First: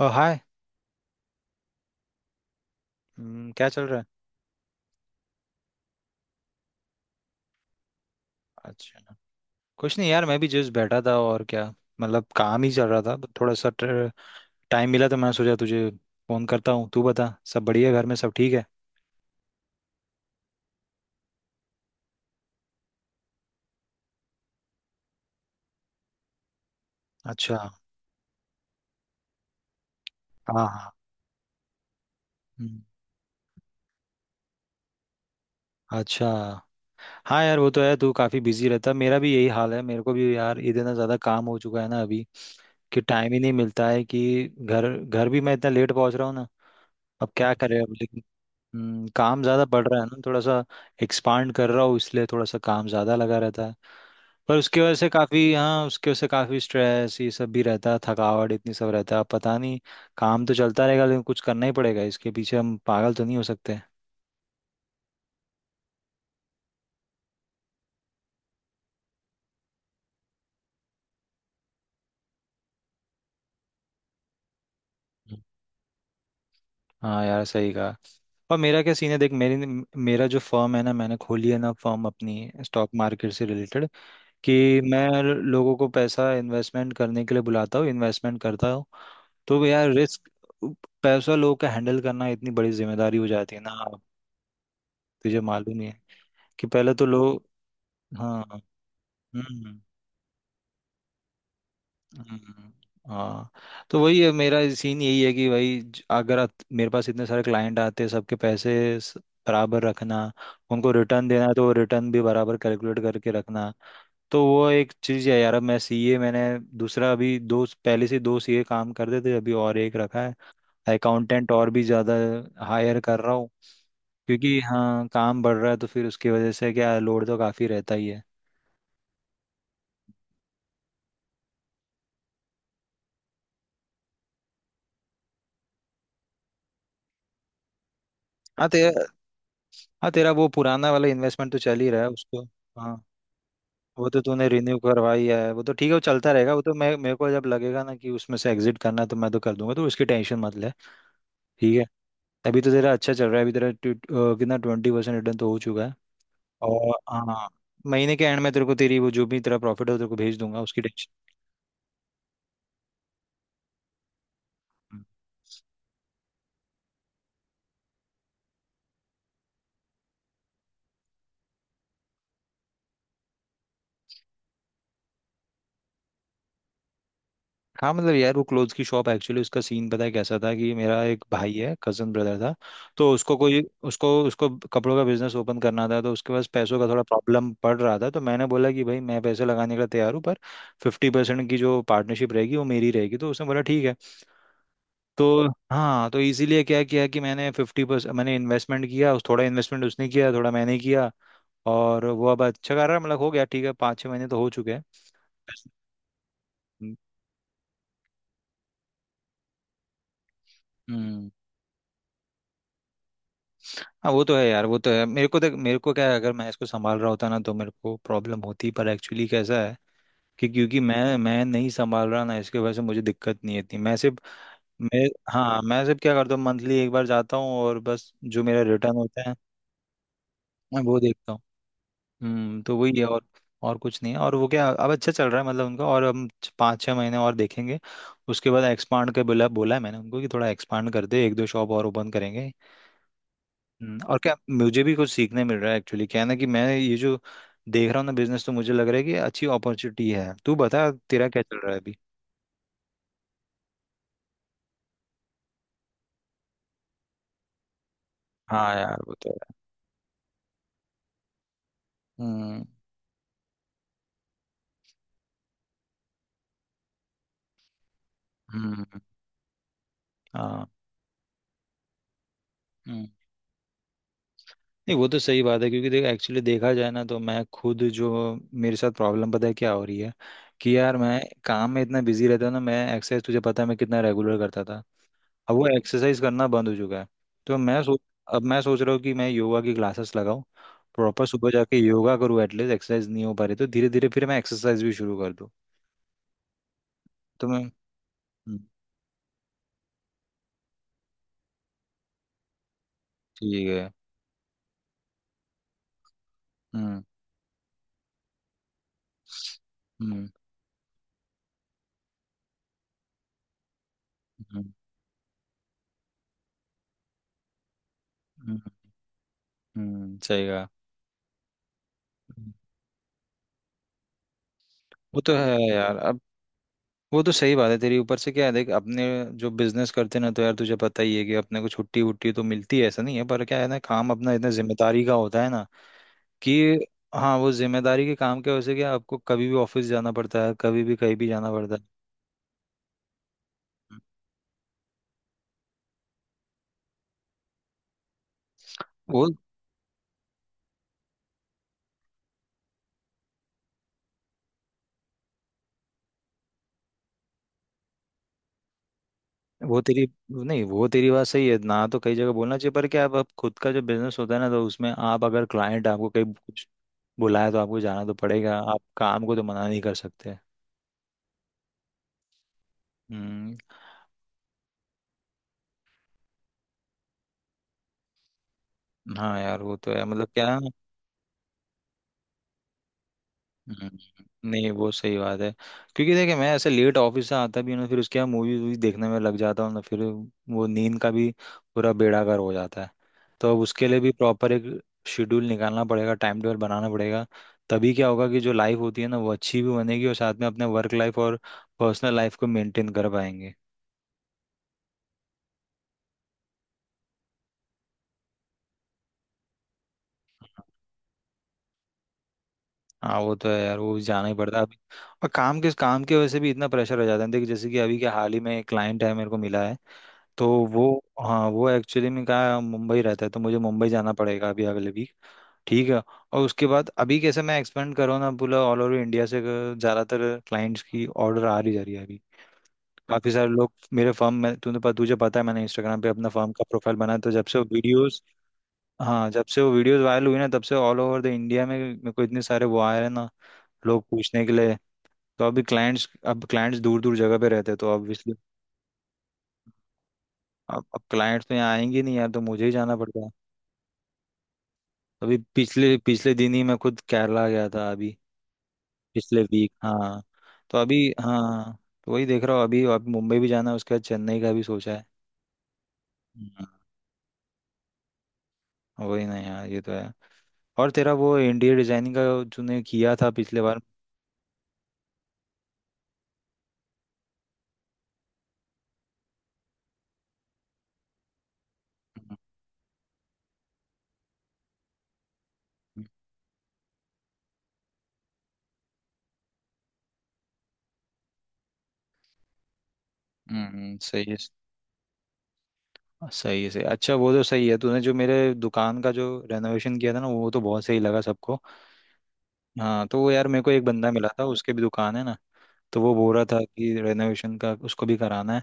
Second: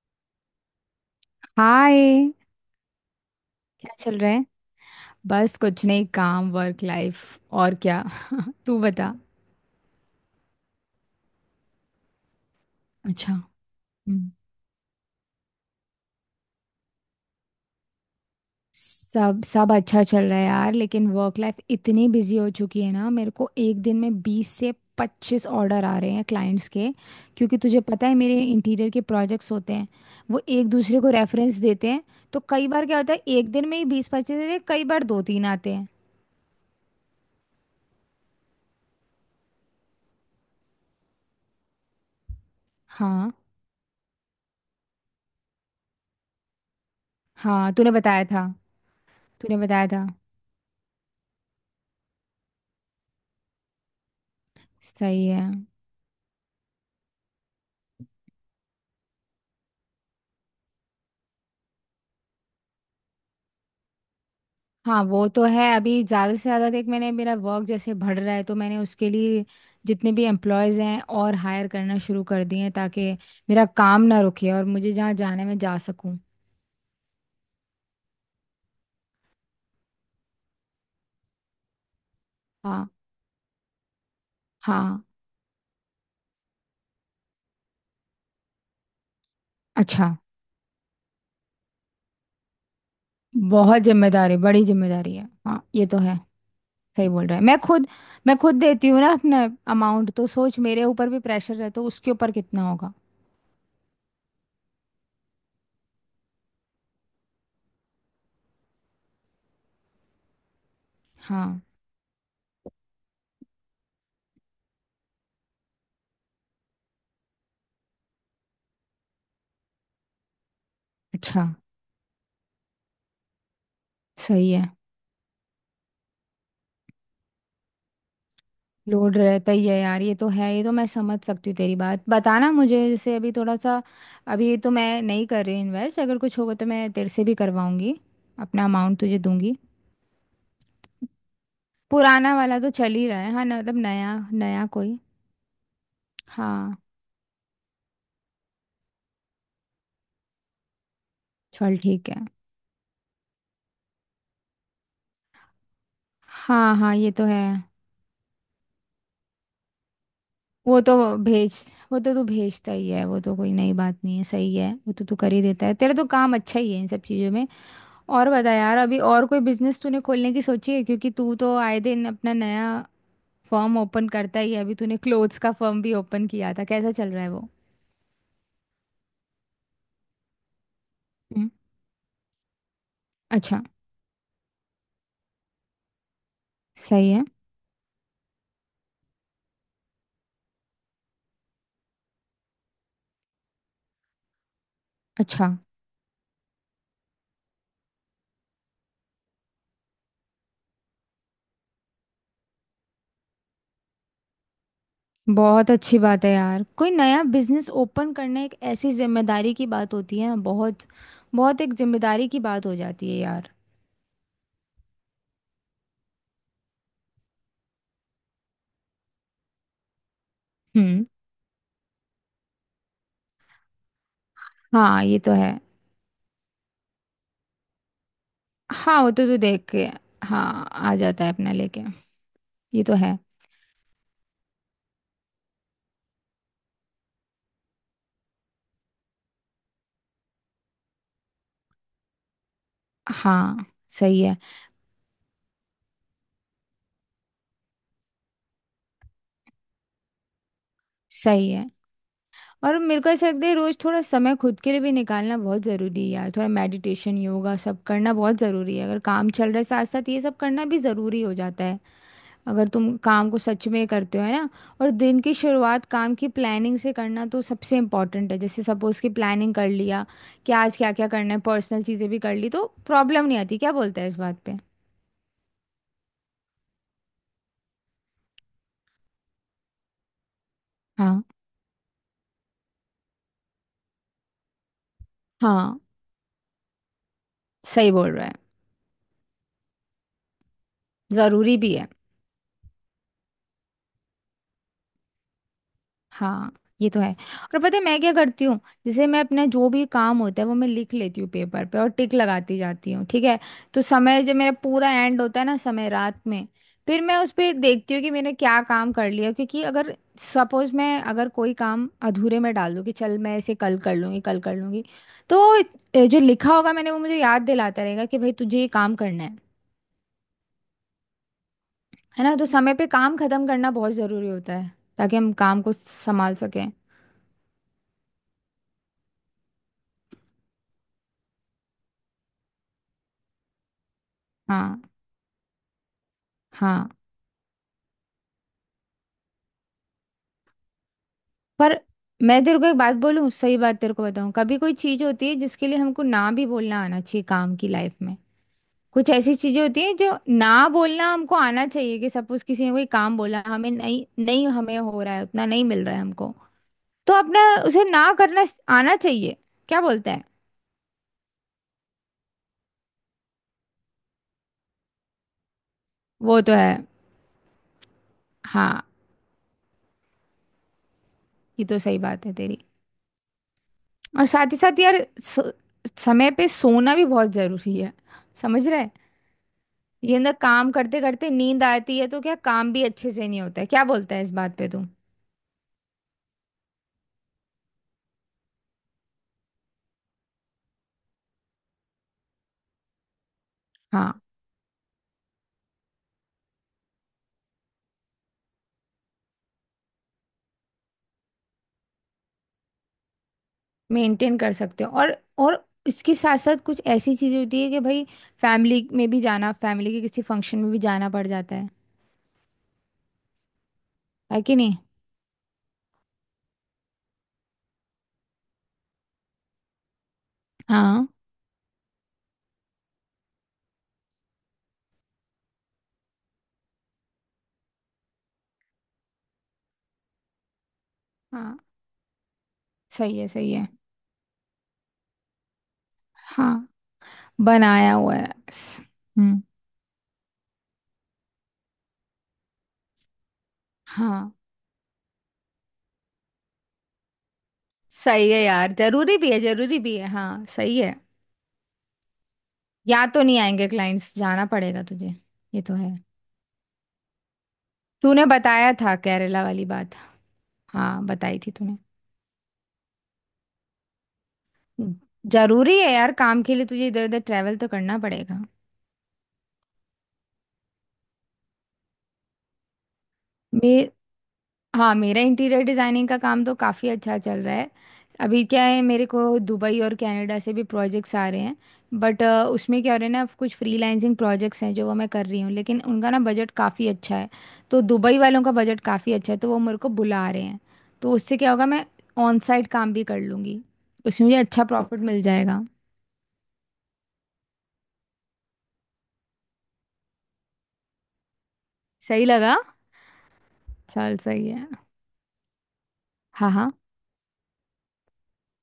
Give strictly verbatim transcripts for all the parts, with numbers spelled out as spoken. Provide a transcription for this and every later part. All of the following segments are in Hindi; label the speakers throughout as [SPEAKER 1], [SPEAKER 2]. [SPEAKER 1] ओ हाय।
[SPEAKER 2] हाय।
[SPEAKER 1] हम्म, क्या चल
[SPEAKER 2] क्या
[SPEAKER 1] रहा है?
[SPEAKER 2] चल रहा है? बस कुछ नहीं, काम, वर्क लाइफ। और क्या? तू बता।
[SPEAKER 1] अच्छा। कुछ नहीं यार, मैं भी जस्ट बैठा था। और क्या, मतलब काम ही चल रहा था बट
[SPEAKER 2] अच्छा।
[SPEAKER 1] थोड़ा सा
[SPEAKER 2] हम्म।
[SPEAKER 1] टाइम मिला तो मैंने सोचा तुझे फोन करता हूँ। तू बता, सब बढ़िया? घर में सब ठीक है?
[SPEAKER 2] सब सब अच्छा चल रहा है यार, लेकिन वर्क लाइफ इतनी बिजी हो चुकी है ना। मेरे को एक दिन में बीस से पच्चीस ऑर्डर आ रहे हैं क्लाइंट्स के।
[SPEAKER 1] अच्छा।
[SPEAKER 2] क्योंकि तुझे पता है मेरे इंटीरियर के प्रोजेक्ट्स होते हैं, वो
[SPEAKER 1] हाँ
[SPEAKER 2] एक
[SPEAKER 1] हाँ।
[SPEAKER 2] दूसरे को रेफरेंस देते हैं। तो कई
[SPEAKER 1] हम्म,
[SPEAKER 2] बार क्या होता है, एक दिन में ही बीस पच्चीस देते हैं, कई बार दो तीन आते हैं।
[SPEAKER 1] अच्छा। हाँ यार, वो तो है। तू काफी बिजी रहता, मेरा भी यही हाल है। मेरे को भी यार इतना ज्यादा काम हो चुका है ना अभी कि
[SPEAKER 2] हाँ
[SPEAKER 1] टाइम ही नहीं मिलता है कि घर घर भी मैं इतना लेट पहुंच रहा हूँ ना। अब क्या
[SPEAKER 2] हाँ,
[SPEAKER 1] करे,
[SPEAKER 2] तूने
[SPEAKER 1] अब लेकिन...
[SPEAKER 2] बताया था।
[SPEAKER 1] हम्म, काम
[SPEAKER 2] तूने
[SPEAKER 1] ज्यादा
[SPEAKER 2] बताया
[SPEAKER 1] बढ़ रहा है
[SPEAKER 2] था।
[SPEAKER 1] ना, थोड़ा सा एक्सपांड कर रहा हूँ इसलिए थोड़ा सा काम ज्यादा लगा रहता है। पर उसकी वजह से
[SPEAKER 2] सही है।
[SPEAKER 1] काफी हाँ उसके वजह से काफी स्ट्रेस ये सब भी रहता है, थकावट इतनी सब रहता है। अब पता नहीं, काम तो चलता रहेगा लेकिन कुछ करना ही पड़ेगा, इसके पीछे हम पागल तो नहीं हो सकते।
[SPEAKER 2] हाँ, वो तो है। अभी ज़्यादा से ज़्यादा देख, मैंने मेरा वर्क जैसे बढ़ रहा है तो मैंने उसके लिए जितने भी एम्प्लॉयज़ हैं और हायर करना शुरू कर दिए हैं, ताकि मेरा काम ना रुके और मुझे जहाँ
[SPEAKER 1] हम्म।
[SPEAKER 2] जाने में जा सकूँ।
[SPEAKER 1] हाँ यार, सही कहा। और मेरा क्या सीन है देख, मेरी मेरा जो फर्म है ना, मैंने खोली है ना फर्म अपनी,
[SPEAKER 2] हाँ
[SPEAKER 1] स्टॉक मार्केट से रिलेटेड, कि
[SPEAKER 2] हाँ।
[SPEAKER 1] मैं लोगों को पैसा इन्वेस्टमेंट करने के लिए बुलाता हूँ, इन्वेस्टमेंट करता हूँ। तो यार
[SPEAKER 2] अच्छा।
[SPEAKER 1] रिस्क, पैसा लोगों का हैंडल करना इतनी बड़ी जिम्मेदारी हो जाती है
[SPEAKER 2] बहुत
[SPEAKER 1] ना।
[SPEAKER 2] जिम्मेदारी, बड़ी जिम्मेदारी है,
[SPEAKER 1] तुझे
[SPEAKER 2] हाँ
[SPEAKER 1] मालूम ही
[SPEAKER 2] ये तो
[SPEAKER 1] है
[SPEAKER 2] है।
[SPEAKER 1] कि पहले तो
[SPEAKER 2] सही बोल रहा है।
[SPEAKER 1] लोग...
[SPEAKER 2] मैं खुद मैं
[SPEAKER 1] हाँ।
[SPEAKER 2] खुद देती हूँ ना अपना
[SPEAKER 1] हम्म।
[SPEAKER 2] अमाउंट, तो सोच मेरे ऊपर भी प्रेशर है तो उसके ऊपर कितना
[SPEAKER 1] हम्म,
[SPEAKER 2] होगा।
[SPEAKER 1] हाँ। तो वही है मेरा सीन, यही है कि भाई ज- अगर आत- मेरे पास इतने सारे क्लाइंट आते हैं, सबके पैसे स- बराबर रखना, उनको रिटर्न देना है
[SPEAKER 2] हाँ।
[SPEAKER 1] तो रिटर्न भी बराबर कैलकुलेट करके रखना। तो वो एक चीज़ है यार। अब मैं सीए, मैंने दूसरा, अभी दो पहले से दो सीए काम करते थे, अभी और एक रखा है,
[SPEAKER 2] अच्छा।
[SPEAKER 1] अकाउंटेंट और भी ज़्यादा हायर कर रहा हूँ,
[SPEAKER 2] सही
[SPEAKER 1] क्योंकि
[SPEAKER 2] है।
[SPEAKER 1] हाँ, काम बढ़ रहा है तो फिर उसकी वजह से क्या लोड तो काफ़ी रहता ही है।
[SPEAKER 2] लोड रहता ही है यार, ये तो है। ये तो मैं समझ सकती हूँ तेरी बात। बताना मुझे, जैसे अभी थोड़ा सा अभी तो मैं नहीं कर रही इन्वेस्ट, अगर कुछ होगा तो मैं तेरे से भी करवाऊंगी। अपना
[SPEAKER 1] हाँ तेरा,
[SPEAKER 2] अमाउंट तुझे दूंगी।
[SPEAKER 1] हाँ तेरा वो पुराना वाला इन्वेस्टमेंट तो चल ही रहा है
[SPEAKER 2] पुराना
[SPEAKER 1] उसको,
[SPEAKER 2] वाला तो चल
[SPEAKER 1] हाँ।
[SPEAKER 2] ही रहा है। हाँ न- मतलब
[SPEAKER 1] वो
[SPEAKER 2] नया
[SPEAKER 1] तो तूने
[SPEAKER 2] नया
[SPEAKER 1] रिन्यू
[SPEAKER 2] कोई।
[SPEAKER 1] करवाई है, वो तो ठीक है, वो चलता रहेगा। वो तो
[SPEAKER 2] हाँ।
[SPEAKER 1] मैं मेरे को जब लगेगा ना कि उसमें से एग्जिट करना है तो मैं तो कर दूंगा, तो उसकी टेंशन मत ले।
[SPEAKER 2] चल
[SPEAKER 1] ठीक है,
[SPEAKER 2] ठीक है।
[SPEAKER 1] अभी तो तेरा अच्छा चल रहा है, अभी तेरा ट्व- अ, कितना ट्वेंटी परसेंट रिटर्न तो हो चुका है।
[SPEAKER 2] हाँ हाँ
[SPEAKER 1] और
[SPEAKER 2] ये तो है।
[SPEAKER 1] हाँ, महीने के एंड में तेरे को तेरी वो जो भी तेरा प्रॉफिट है वो तेरे को भेज दूंगा,
[SPEAKER 2] वो
[SPEAKER 1] उसकी
[SPEAKER 2] तो
[SPEAKER 1] टेंशन...
[SPEAKER 2] भेज, वो तो तू भेजता ही है, वो तो कोई नई बात नहीं है। सही है, वो तो तू कर ही देता है। तेरा तो काम अच्छा ही है इन सब चीज़ों में। और बता यार, अभी और कोई बिजनेस तूने खोलने की सोची है? क्योंकि तू तो आए दिन अपना नया फर्म ओपन करता ही है। अभी तूने क्लोथ्स का फर्म भी ओपन किया था, कैसा चल रहा है वो?
[SPEAKER 1] हाँ मतलब यार, वो क्लोथ्स की शॉप एक्चुअली उसका सीन पता है कैसा था कि मेरा एक
[SPEAKER 2] हम्म।
[SPEAKER 1] भाई है, कजन ब्रदर था, तो उसको
[SPEAKER 2] अच्छा।
[SPEAKER 1] कोई... उसको उसको कपड़ों का बिजनेस ओपन करना था तो उसके पास पैसों का थोड़ा
[SPEAKER 2] सही है।
[SPEAKER 1] प्रॉब्लम पड़ रहा था, तो मैंने बोला कि भाई मैं पैसे लगाने के लिए तैयार हूँ पर फिफ्टी परसेंट की जो पार्टनरशिप रहेगी वो मेरी रहेगी, तो उसने बोला ठीक है। तो
[SPEAKER 2] अच्छा।
[SPEAKER 1] हाँ, तो इसीलिए क्या किया कि मैंने फिफ्टी परसेंट मैंने इन्वेस्टमेंट किया उस, थोड़ा इन्वेस्टमेंट उसने किया थोड़ा मैंने किया। और वो अब अच्छा कर रहा है, मतलब हो गया ठीक है, पाँच छः महीने तो हो चुके हैं।
[SPEAKER 2] बहुत अच्छी बात है यार, कोई नया बिजनेस ओपन करना एक ऐसी जिम्मेदारी की बात होती है। बहुत
[SPEAKER 1] हम्म।
[SPEAKER 2] बहुत एक जिम्मेदारी की बात हो जाती है यार।
[SPEAKER 1] हाँ वो तो है यार, वो तो है। मेरे को देख, मेरे को क्या है अगर मैं इसको संभाल रहा होता ना तो मेरे को प्रॉब्लम होती, पर एक्चुअली कैसा है कि क्योंकि
[SPEAKER 2] हम्म।
[SPEAKER 1] मैं मैं नहीं संभाल रहा ना, इसके वजह से मुझे दिक्कत नहीं इतनी। मैं सिर्फ...
[SPEAKER 2] हाँ
[SPEAKER 1] मैं,
[SPEAKER 2] ये तो है।
[SPEAKER 1] हाँ, मैं सिर्फ क्या करता हूँ, मंथली एक बार जाता हूँ और बस जो मेरा रिटर्न
[SPEAKER 2] हाँ वो तो
[SPEAKER 1] होता है
[SPEAKER 2] तू देख के, हाँ
[SPEAKER 1] मैं
[SPEAKER 2] आ
[SPEAKER 1] वो
[SPEAKER 2] जाता
[SPEAKER 1] देखता
[SPEAKER 2] है
[SPEAKER 1] हूँ।
[SPEAKER 2] अपना लेके।
[SPEAKER 1] हम्म, तो
[SPEAKER 2] ये तो
[SPEAKER 1] वही है।
[SPEAKER 2] है।
[SPEAKER 1] और और कुछ नहीं है, और वो क्या, अब अच्छा चल रहा है मतलब उनका। और हम छ- पाँच छः महीने और देखेंगे, उसके बाद एक्सपांड के, बोला बोला है मैंने उनको कि थोड़ा एक्सपांड कर दे, एक दो शॉप और ओपन करेंगे।
[SPEAKER 2] हाँ
[SPEAKER 1] हम्म, और
[SPEAKER 2] सही
[SPEAKER 1] क्या,
[SPEAKER 2] है
[SPEAKER 1] मुझे भी कुछ सीखने मिल रहा है एक्चुअली। क्या है ना कि मैं ये जो देख रहा हूँ ना बिजनेस, तो मुझे लग रहा है कि अच्छी अपॉर्चुनिटी है। तू बता, तेरा क्या
[SPEAKER 2] सही
[SPEAKER 1] चल
[SPEAKER 2] है।
[SPEAKER 1] रहा है अभी?
[SPEAKER 2] और मेरे को ऐसा लगता है, रोज थोड़ा समय खुद के लिए भी निकालना बहुत ज़रूरी है यार। थोड़ा मेडिटेशन योगा सब करना बहुत
[SPEAKER 1] हाँ
[SPEAKER 2] ज़रूरी है। अगर
[SPEAKER 1] यार, वो तो
[SPEAKER 2] काम चल
[SPEAKER 1] है।
[SPEAKER 2] रहा है साथ साथ, ये सब करना भी ज़रूरी हो जाता है।
[SPEAKER 1] हम्म।
[SPEAKER 2] अगर तुम काम को सच में करते हो, है ना? और दिन की शुरुआत काम की प्लानिंग से करना तो सबसे इम्पोर्टेंट है। जैसे
[SPEAKER 1] हम्म।
[SPEAKER 2] सपोज़ कि प्लानिंग कर लिया कि
[SPEAKER 1] हाँ।
[SPEAKER 2] आज क्या क्या करना है, पर्सनल चीज़ें भी कर ली, तो
[SPEAKER 1] हम्म।
[SPEAKER 2] प्रॉब्लम नहीं आती। क्या बोलते हैं इस बात पे?
[SPEAKER 1] नहीं वो तो सही बात है, क्योंकि देख एक्चुअली देखा जाए ना तो मैं खुद जो, मेरे साथ प्रॉब्लम पता है क्या हो रही है, कि यार मैं
[SPEAKER 2] हाँ
[SPEAKER 1] काम में इतना बिजी रहता हूँ ना, मैं एक्सरसाइज, तुझे पता है मैं कितना रेगुलर करता था, अब वो
[SPEAKER 2] हाँ।
[SPEAKER 1] एक्सरसाइज करना बंद हो चुका है। तो मैं
[SPEAKER 2] सही
[SPEAKER 1] सोच...
[SPEAKER 2] बोल रहा है।
[SPEAKER 1] अब मैं सोच रहा हूँ कि मैं योगा की क्लासेस लगाऊं, प्रॉपर सुबह
[SPEAKER 2] ज़रूरी भी
[SPEAKER 1] जाके
[SPEAKER 2] है।
[SPEAKER 1] योगा करूँ, एटलीस्ट एक्सरसाइज नहीं हो पा रही तो धीरे धीरे फिर मैं एक्सरसाइज भी शुरू कर दूँ।
[SPEAKER 2] हाँ ये तो है।
[SPEAKER 1] तो
[SPEAKER 2] और
[SPEAKER 1] मैं...
[SPEAKER 2] पता है मैं क्या करती हूँ?
[SPEAKER 1] हम्म,
[SPEAKER 2] जैसे मैं अपना जो भी काम होता है वो मैं लिख लेती हूँ पेपर पे, और टिक लगाती जाती हूँ। ठीक है।
[SPEAKER 1] ठीक
[SPEAKER 2] तो
[SPEAKER 1] है।
[SPEAKER 2] समय जब मेरा पूरा एंड होता है ना, समय रात में, फिर
[SPEAKER 1] हम्म।
[SPEAKER 2] मैं उस पर देखती हूँ कि मैंने क्या काम कर लिया। क्योंकि अगर
[SPEAKER 1] हम्म।
[SPEAKER 2] सपोज मैं अगर कोई काम अधूरे में डाल दूँ कि चल मैं इसे कल कर लूँगी, कल कर
[SPEAKER 1] हम्म।
[SPEAKER 2] लूँगी, तो ए, जो लिखा होगा मैंने वो मुझे याद दिलाता रहेगा कि भाई तुझे
[SPEAKER 1] हम्म।
[SPEAKER 2] ये काम करना है।
[SPEAKER 1] हम्म, सही कहा।
[SPEAKER 2] है ना? तो
[SPEAKER 1] हम्म।
[SPEAKER 2] समय पे काम खत्म करना बहुत ज़रूरी होता है, ताकि
[SPEAKER 1] वो
[SPEAKER 2] हम
[SPEAKER 1] तो
[SPEAKER 2] काम
[SPEAKER 1] है
[SPEAKER 2] को
[SPEAKER 1] यार। अब
[SPEAKER 2] संभाल सकें।
[SPEAKER 1] वो तो सही बात है तेरी। ऊपर से क्या है देख, अपने जो बिजनेस करते हैं ना तो यार तुझे पता ही है कि अपने को छुट्टी वुट्टी तो मिलती है ऐसा नहीं है, पर क्या है ना, काम अपना इतना
[SPEAKER 2] हाँ
[SPEAKER 1] जिम्मेदारी का होता है ना कि...
[SPEAKER 2] हाँ।
[SPEAKER 1] हाँ। वो जिम्मेदारी के काम के वजह से क्या आपको कभी भी ऑफिस जाना पड़ता है, कभी भी कहीं भी जाना पड़ता
[SPEAKER 2] पर
[SPEAKER 1] है।
[SPEAKER 2] मैं तेरे को एक बात बोलूं, सही बात तेरे को बताऊं, कभी कोई चीज होती है जिसके लिए हमको ना भी बोलना आना चाहिए काम की लाइफ में। कुछ
[SPEAKER 1] वो
[SPEAKER 2] ऐसी चीजें होती हैं जो ना बोलना हमको आना चाहिए। कि सपोज किसी ने कोई काम बोला, हमें नहीं, नहीं हमें हो रहा है, उतना नहीं मिल रहा है हमको, तो अपना उसे ना करना आना चाहिए।
[SPEAKER 1] वो
[SPEAKER 2] क्या
[SPEAKER 1] तेरी
[SPEAKER 2] बोलता है?
[SPEAKER 1] नहीं, वो तेरी बात सही है ना, तो कई जगह बोलना चाहिए, पर क्या आप, आप खुद का जो बिजनेस होता है ना तो उसमें आप अगर क्लाइंट आपको कहीं
[SPEAKER 2] वो तो
[SPEAKER 1] कुछ
[SPEAKER 2] है।
[SPEAKER 1] बुलाए तो आपको जाना तो पड़ेगा, आप
[SPEAKER 2] हाँ
[SPEAKER 1] काम को तो मना नहीं कर सकते।
[SPEAKER 2] ये तो सही बात है तेरी।
[SPEAKER 1] हम्म।
[SPEAKER 2] और साथ ही साथ यार स- समय पे सोना भी बहुत जरूरी है। समझ रहा है?
[SPEAKER 1] हाँ यार वो तो है,
[SPEAKER 2] ये
[SPEAKER 1] मतलब
[SPEAKER 2] ना,
[SPEAKER 1] क्या।
[SPEAKER 2] काम करते करते नींद आती है तो क्या काम भी अच्छे से नहीं होता है। क्या
[SPEAKER 1] हम्म,
[SPEAKER 2] बोलता है इस बात पे
[SPEAKER 1] नहीं
[SPEAKER 2] तुम?
[SPEAKER 1] वो सही बात है, क्योंकि देखिए मैं ऐसे लेट ऑफिस से आता भी हूँ ना, फिर उसके बाद मूवी वूवी देखने में लग जाता हूँ ना, फिर वो नींद का भी पूरा बेड़ागर हो जाता है। तो अब उसके लिए भी
[SPEAKER 2] हाँ।
[SPEAKER 1] प्रॉपर एक शेड्यूल निकालना पड़ेगा, टाइम टेबल बनाना पड़ेगा, तभी क्या होगा कि जो लाइफ होती है ना वो अच्छी भी बनेगी और साथ में अपने वर्क लाइफ और पर्सनल लाइफ को मेंटेन कर पाएंगे।
[SPEAKER 2] मेंटेन कर सकते हो। और और इसके साथ साथ कुछ ऐसी चीजें होती है कि भाई, फैमिली में भी जाना, फैमिली के किसी फंक्शन में भी जाना पड़ जाता है।
[SPEAKER 1] हाँ वो तो है यार, वो भी जाना ही
[SPEAKER 2] है
[SPEAKER 1] पड़ता
[SPEAKER 2] कि
[SPEAKER 1] है अभी।
[SPEAKER 2] नहीं?
[SPEAKER 1] और काम के, काम की वजह से भी इतना प्रेशर हो जाता है। देखिए जैसे कि अभी के हाल ही में एक क्लाइंट है मेरे को मिला है, तो वो...
[SPEAKER 2] हाँ
[SPEAKER 1] हाँ वो एक्चुअली में कहा मुंबई रहता है, तो मुझे मुंबई जाना पड़ेगा अभी अगले वीक। ठीक है। और उसके बाद अभी कैसे मैं एक्सपेंड करूँ ना पूरा ऑल ओवर इंडिया से, अगर ज़्यादातर क्लाइंट्स की ऑर्डर
[SPEAKER 2] हाँ।
[SPEAKER 1] आ रही जा रही है अभी।
[SPEAKER 2] सही है
[SPEAKER 1] काफ़ी सारे
[SPEAKER 2] सही है।
[SPEAKER 1] लोग मेरे फर्म में, तूने पता तुझे पता है मैंने इंस्टाग्राम पे अपना फर्म का
[SPEAKER 2] हाँ।
[SPEAKER 1] प्रोफाइल बनाया, तो जब से वो
[SPEAKER 2] बनाया हुआ
[SPEAKER 1] वीडियोस...
[SPEAKER 2] है स-
[SPEAKER 1] हाँ
[SPEAKER 2] हम्म।
[SPEAKER 1] जब से वो वीडियोस वायरल हुई ना तब से ऑल ओवर द इंडिया में मेरे को इतने सारे वो आए हैं ना, लोग
[SPEAKER 2] हाँ
[SPEAKER 1] पूछने के लिए। तो अभी क्लाइंट्स, अब क्लाइंट्स दूर दूर जगह पे रहते हैं तो
[SPEAKER 2] सही
[SPEAKER 1] ऑब्वियसली
[SPEAKER 2] है यार, जरूरी भी है जरूरी भी है। हाँ सही
[SPEAKER 1] अब
[SPEAKER 2] है।
[SPEAKER 1] अब क्लाइंट्स तो यहाँ आएंगे नहीं यार, तो मुझे ही जाना
[SPEAKER 2] या तो
[SPEAKER 1] पड़ता है।
[SPEAKER 2] नहीं आएंगे क्लाइंट्स, जाना पड़ेगा तुझे।
[SPEAKER 1] अभी
[SPEAKER 2] ये तो
[SPEAKER 1] पिछले
[SPEAKER 2] है।
[SPEAKER 1] पिछले दिन ही मैं खुद केरला गया था अभी,
[SPEAKER 2] तूने बताया था
[SPEAKER 1] पिछले
[SPEAKER 2] केरला वाली
[SPEAKER 1] वीक।
[SPEAKER 2] बात।
[SPEAKER 1] हाँ तो अभी
[SPEAKER 2] हाँ बताई थी
[SPEAKER 1] हाँ,
[SPEAKER 2] तूने।
[SPEAKER 1] तो वही देख रहा हूँ, अभी अभी मुंबई भी जाना है, उसके बाद चेन्नई का भी सोचा है।
[SPEAKER 2] जरूरी है यार, काम के
[SPEAKER 1] हाँ,
[SPEAKER 2] लिए तुझे इधर उधर ट्रैवल तो करना पड़ेगा।
[SPEAKER 1] वही ना यार, ये तो है। और तेरा वो इंटीरियर डिजाइनिंग का तूने किया था पिछले बार।
[SPEAKER 2] मेर हाँ, मेरा इंटीरियर डिजाइनिंग का काम तो काफी अच्छा चल रहा है। अभी क्या है, मेरे को दुबई और कनाडा से भी प्रोजेक्ट्स आ रहे हैं। बट
[SPEAKER 1] हम्म,
[SPEAKER 2] उसमें क्या हो रहा है ना, कुछ फ्रीलांसिंग प्रोजेक्ट्स हैं जो वो मैं कर रही हूँ, लेकिन उनका ना बजट काफ़ी अच्छा है। तो दुबई वालों का बजट काफ़ी अच्छा है तो वो मेरे को बुला रहे हैं। तो उससे क्या होगा, मैं ऑन साइट काम भी कर लूँगी।
[SPEAKER 1] हम्म, सही
[SPEAKER 2] उसमें
[SPEAKER 1] है
[SPEAKER 2] मुझे अच्छा प्रॉफिट मिल जाएगा।
[SPEAKER 1] सही है सही है। अच्छा वो तो सही है, तूने जो मेरे दुकान का जो रेनोवेशन किया था ना, वो तो बहुत सही लगा सबको।
[SPEAKER 2] सही लगा।
[SPEAKER 1] हाँ तो वो यार, मेरे को एक बंदा
[SPEAKER 2] चल
[SPEAKER 1] मिला था,
[SPEAKER 2] सही है।
[SPEAKER 1] उसके भी दुकान है ना, तो वो बोल रहा
[SPEAKER 2] हाँ
[SPEAKER 1] था
[SPEAKER 2] हाँ।
[SPEAKER 1] कि रेनोवेशन का उसको भी कराना है,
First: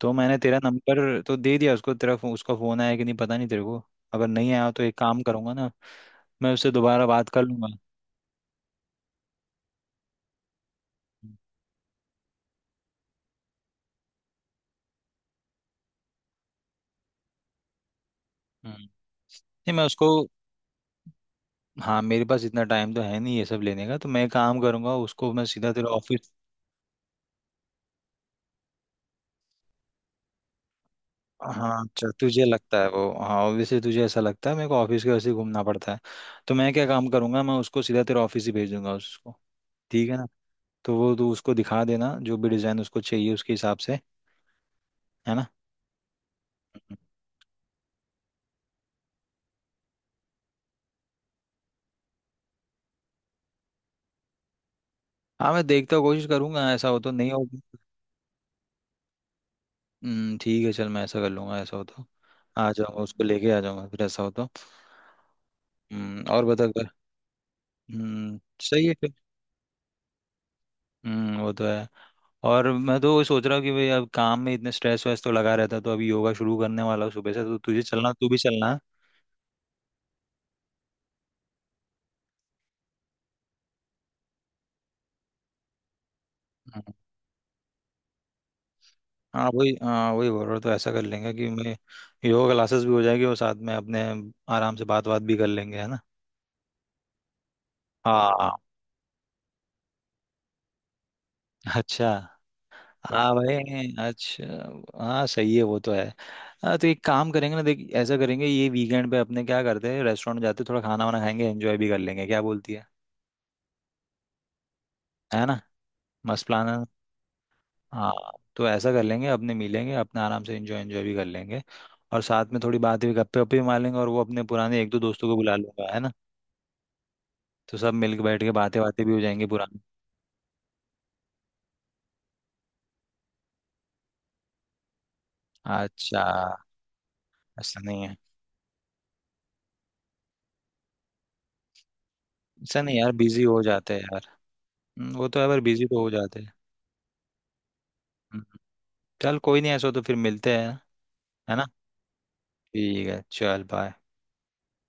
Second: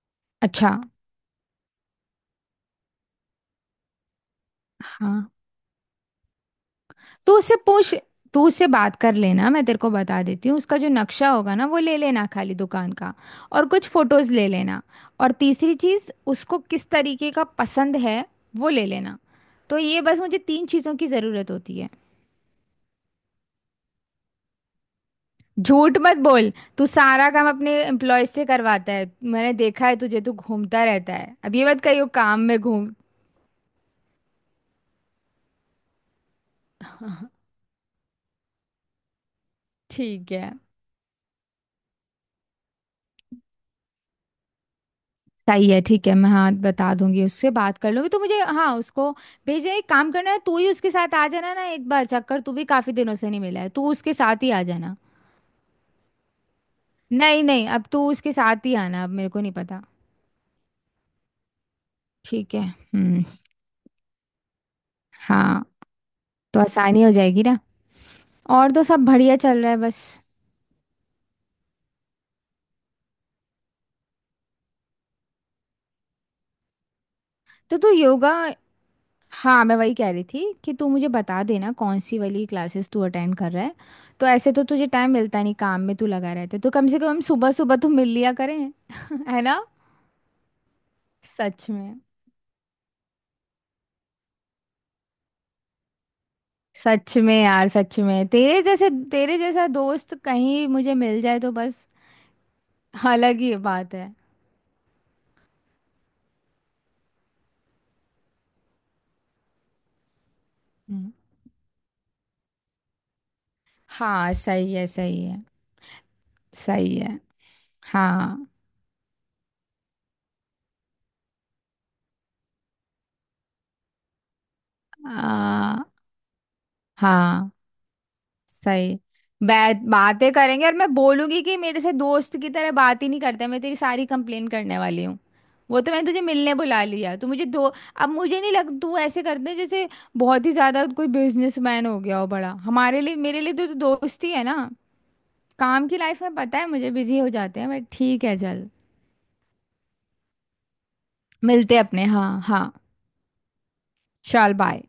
[SPEAKER 1] तो मैंने तेरा
[SPEAKER 2] अच्छा।
[SPEAKER 1] नंबर तो दे दिया उसको, तेरा फो, उसका फ़ोन आया कि नहीं पता नहीं तेरे को। अगर नहीं आया तो एक काम
[SPEAKER 2] हाँ,
[SPEAKER 1] करूंगा ना, मैं उससे दोबारा बात
[SPEAKER 2] तो
[SPEAKER 1] कर
[SPEAKER 2] उससे
[SPEAKER 1] लूंगा।
[SPEAKER 2] पूछ, तू उससे बात कर लेना, मैं तेरे को बता देती हूँ। उसका जो नक्शा होगा ना, वो ले लेना खाली दुकान का। और कुछ फोटोज ले लेना। और तीसरी चीज़ उसको किस तरीके का पसंद है वो
[SPEAKER 1] हम्म।
[SPEAKER 2] ले लेना।
[SPEAKER 1] नहीं
[SPEAKER 2] तो
[SPEAKER 1] मैं
[SPEAKER 2] ये
[SPEAKER 1] उसको...
[SPEAKER 2] बस मुझे तीन चीज़ों की ज़रूरत होती है।
[SPEAKER 1] हाँ मेरे पास इतना टाइम तो है नहीं ये सब लेने का, तो मैं एक काम करूंगा, उसको मैं सीधा तेरे
[SPEAKER 2] झूठ मत
[SPEAKER 1] ऑफिस...
[SPEAKER 2] बोल, तू सारा काम अपने एम्प्लॉय से करवाता है, मैंने देखा है तुझे, तू घूमता रहता है। अब ये
[SPEAKER 1] हाँ
[SPEAKER 2] मत
[SPEAKER 1] अच्छा,
[SPEAKER 2] कहियो काम
[SPEAKER 1] तुझे
[SPEAKER 2] में
[SPEAKER 1] लगता है
[SPEAKER 2] घूम।
[SPEAKER 1] वो, हाँ ऑब्वियसली तुझे ऐसा लगता है, मेरे को ऑफिस के वैसे ही घूमना पड़ता है। तो मैं क्या काम करूंगा, मैं उसको सीधा तेरे ऑफिस ही भेज दूंगा उसको। ठीक है ना,
[SPEAKER 2] ठीक है।
[SPEAKER 1] तो वो तू उसको दिखा देना जो भी डिज़ाइन उसको चाहिए उसके हिसाब से, है ना।
[SPEAKER 2] सही है। ठीक है, मैं हाँ बता दूंगी, उससे बात कर लूंगी तो मुझे हाँ उसको भेजना। एक काम करना है, तू ही उसके साथ आ जाना ना एक बार चक्कर, तू भी काफी दिनों से नहीं मिला है, तू उसके साथ ही आ जाना।
[SPEAKER 1] हाँ मैं देखता, कोशिश करूंगा, ऐसा हो तो, नहीं
[SPEAKER 2] नहीं
[SPEAKER 1] हो...
[SPEAKER 2] नहीं, अब तू उसके साथ ही आना, अब मेरे को नहीं पता।
[SPEAKER 1] हम्म, ठीक है चल, मैं ऐसा कर लूंगा ऐसा हो तो,
[SPEAKER 2] ठीक है।
[SPEAKER 1] आ जाऊंगा, उसको
[SPEAKER 2] हम्म।
[SPEAKER 1] लेके आ जाऊंगा फिर, ऐसा हो तो।
[SPEAKER 2] हाँ,
[SPEAKER 1] हम्म, और
[SPEAKER 2] तो
[SPEAKER 1] बता कर।
[SPEAKER 2] आसानी हो जाएगी ना।
[SPEAKER 1] हम्म।
[SPEAKER 2] और तो
[SPEAKER 1] सही है
[SPEAKER 2] सब
[SPEAKER 1] फिर।
[SPEAKER 2] बढ़िया चल रहा है बस।
[SPEAKER 1] हम्म, वो तो है। और मैं तो वही सोच रहा हूँ कि भाई अब काम में इतने स्ट्रेस वैस तो लगा रहता है, तो अभी योगा शुरू करने वाला हूँ सुबह से, तो
[SPEAKER 2] तो
[SPEAKER 1] तुझे
[SPEAKER 2] तू
[SPEAKER 1] चलना, तू
[SPEAKER 2] योगा,
[SPEAKER 1] भी चलना है।
[SPEAKER 2] हाँ मैं वही कह रही थी कि तू मुझे बता देना कौन सी वाली क्लासेस तू अटेंड कर रहा है। तो ऐसे तो तुझे टाइम मिलता नहीं, काम में तू लगा रहता है, तो कम
[SPEAKER 1] हम्म,
[SPEAKER 2] से कम सुबह सुबह तो मिल लिया करें। है
[SPEAKER 1] हाँ
[SPEAKER 2] ना?
[SPEAKER 1] वही हाँ वही बोल रहा हूँ, तो ऐसा कर लेंगे कि
[SPEAKER 2] सच
[SPEAKER 1] मैं
[SPEAKER 2] में।
[SPEAKER 1] योगा क्लासेस भी हो जाएगी और साथ में अपने आराम से बात बात भी कर लेंगे, है ना।
[SPEAKER 2] सच में यार, सच में,
[SPEAKER 1] हाँ,
[SPEAKER 2] तेरे जैसे तेरे जैसा दोस्त कहीं मुझे मिल जाए तो बस,
[SPEAKER 1] अच्छा। हाँ
[SPEAKER 2] अलग ही
[SPEAKER 1] भाई,
[SPEAKER 2] बात है।
[SPEAKER 1] अच्छा। हाँ सही है, वो तो है। हाँ, तो एक काम करेंगे ना देख, ऐसा करेंगे, ये वीकेंड पे अपने क्या करते हैं, रेस्टोरेंट जाते हैं, थोड़ा खाना
[SPEAKER 2] हम्म।
[SPEAKER 1] वाना खाएंगे, एंजॉय भी कर लेंगे, क्या बोलती है
[SPEAKER 2] हाँ सही है। सही है।
[SPEAKER 1] है ना, मस्त प्लान है।
[SPEAKER 2] सही है।
[SPEAKER 1] हाँ,
[SPEAKER 2] हाँ।
[SPEAKER 1] तो ऐसा कर लेंगे, अपने मिलेंगे, अपने आराम से एंजॉय एंजॉय भी कर लेंगे, और साथ में थोड़ी बातें भी, गप्पे वप्पे भी मार लेंगे, और वो अपने पुराने एक दो दोस्तों को बुला
[SPEAKER 2] आ,
[SPEAKER 1] लूंगा, है ना।
[SPEAKER 2] हाँ
[SPEAKER 1] तो सब मिलकर बैठ के बातें
[SPEAKER 2] सही।
[SPEAKER 1] बातें भी हो जाएंगी
[SPEAKER 2] बैठ
[SPEAKER 1] पुरानी।
[SPEAKER 2] बातें करेंगे, और मैं बोलूंगी कि मेरे से दोस्त की तरह बात ही नहीं करते, मैं तेरी सारी कंप्लेन करने वाली हूँ। वो तो मैंने
[SPEAKER 1] अच्छा।
[SPEAKER 2] तुझे मिलने बुला लिया, तू मुझे दो।
[SPEAKER 1] ऐसा नहीं
[SPEAKER 2] अब
[SPEAKER 1] है
[SPEAKER 2] मुझे नहीं लग, तू ऐसे करते जैसे बहुत ही ज्यादा कोई बिजनेसमैन हो गया हो बड़ा।
[SPEAKER 1] ऐसा नहीं
[SPEAKER 2] हमारे
[SPEAKER 1] यार,
[SPEAKER 2] लिए, मेरे
[SPEAKER 1] बिजी
[SPEAKER 2] लिए
[SPEAKER 1] हो
[SPEAKER 2] तो, तो,
[SPEAKER 1] जाते हैं
[SPEAKER 2] दोस्त
[SPEAKER 1] यार।
[SPEAKER 2] ही है ना?
[SPEAKER 1] हम्म, वो तो है, पर बिजी
[SPEAKER 2] काम की
[SPEAKER 1] तो हो
[SPEAKER 2] लाइफ में
[SPEAKER 1] जाते हैं।
[SPEAKER 2] पता है मुझे, बिजी हो जाते हैं बट ठीक है
[SPEAKER 1] हम्म,
[SPEAKER 2] चल।
[SPEAKER 1] चल कोई नहीं, ऐसा हो तो फिर मिलते हैं, है ना।
[SPEAKER 2] मिलते हैं अपने। हाँ हाँ।
[SPEAKER 1] ठीक है चल, बाय।
[SPEAKER 2] चल बाय।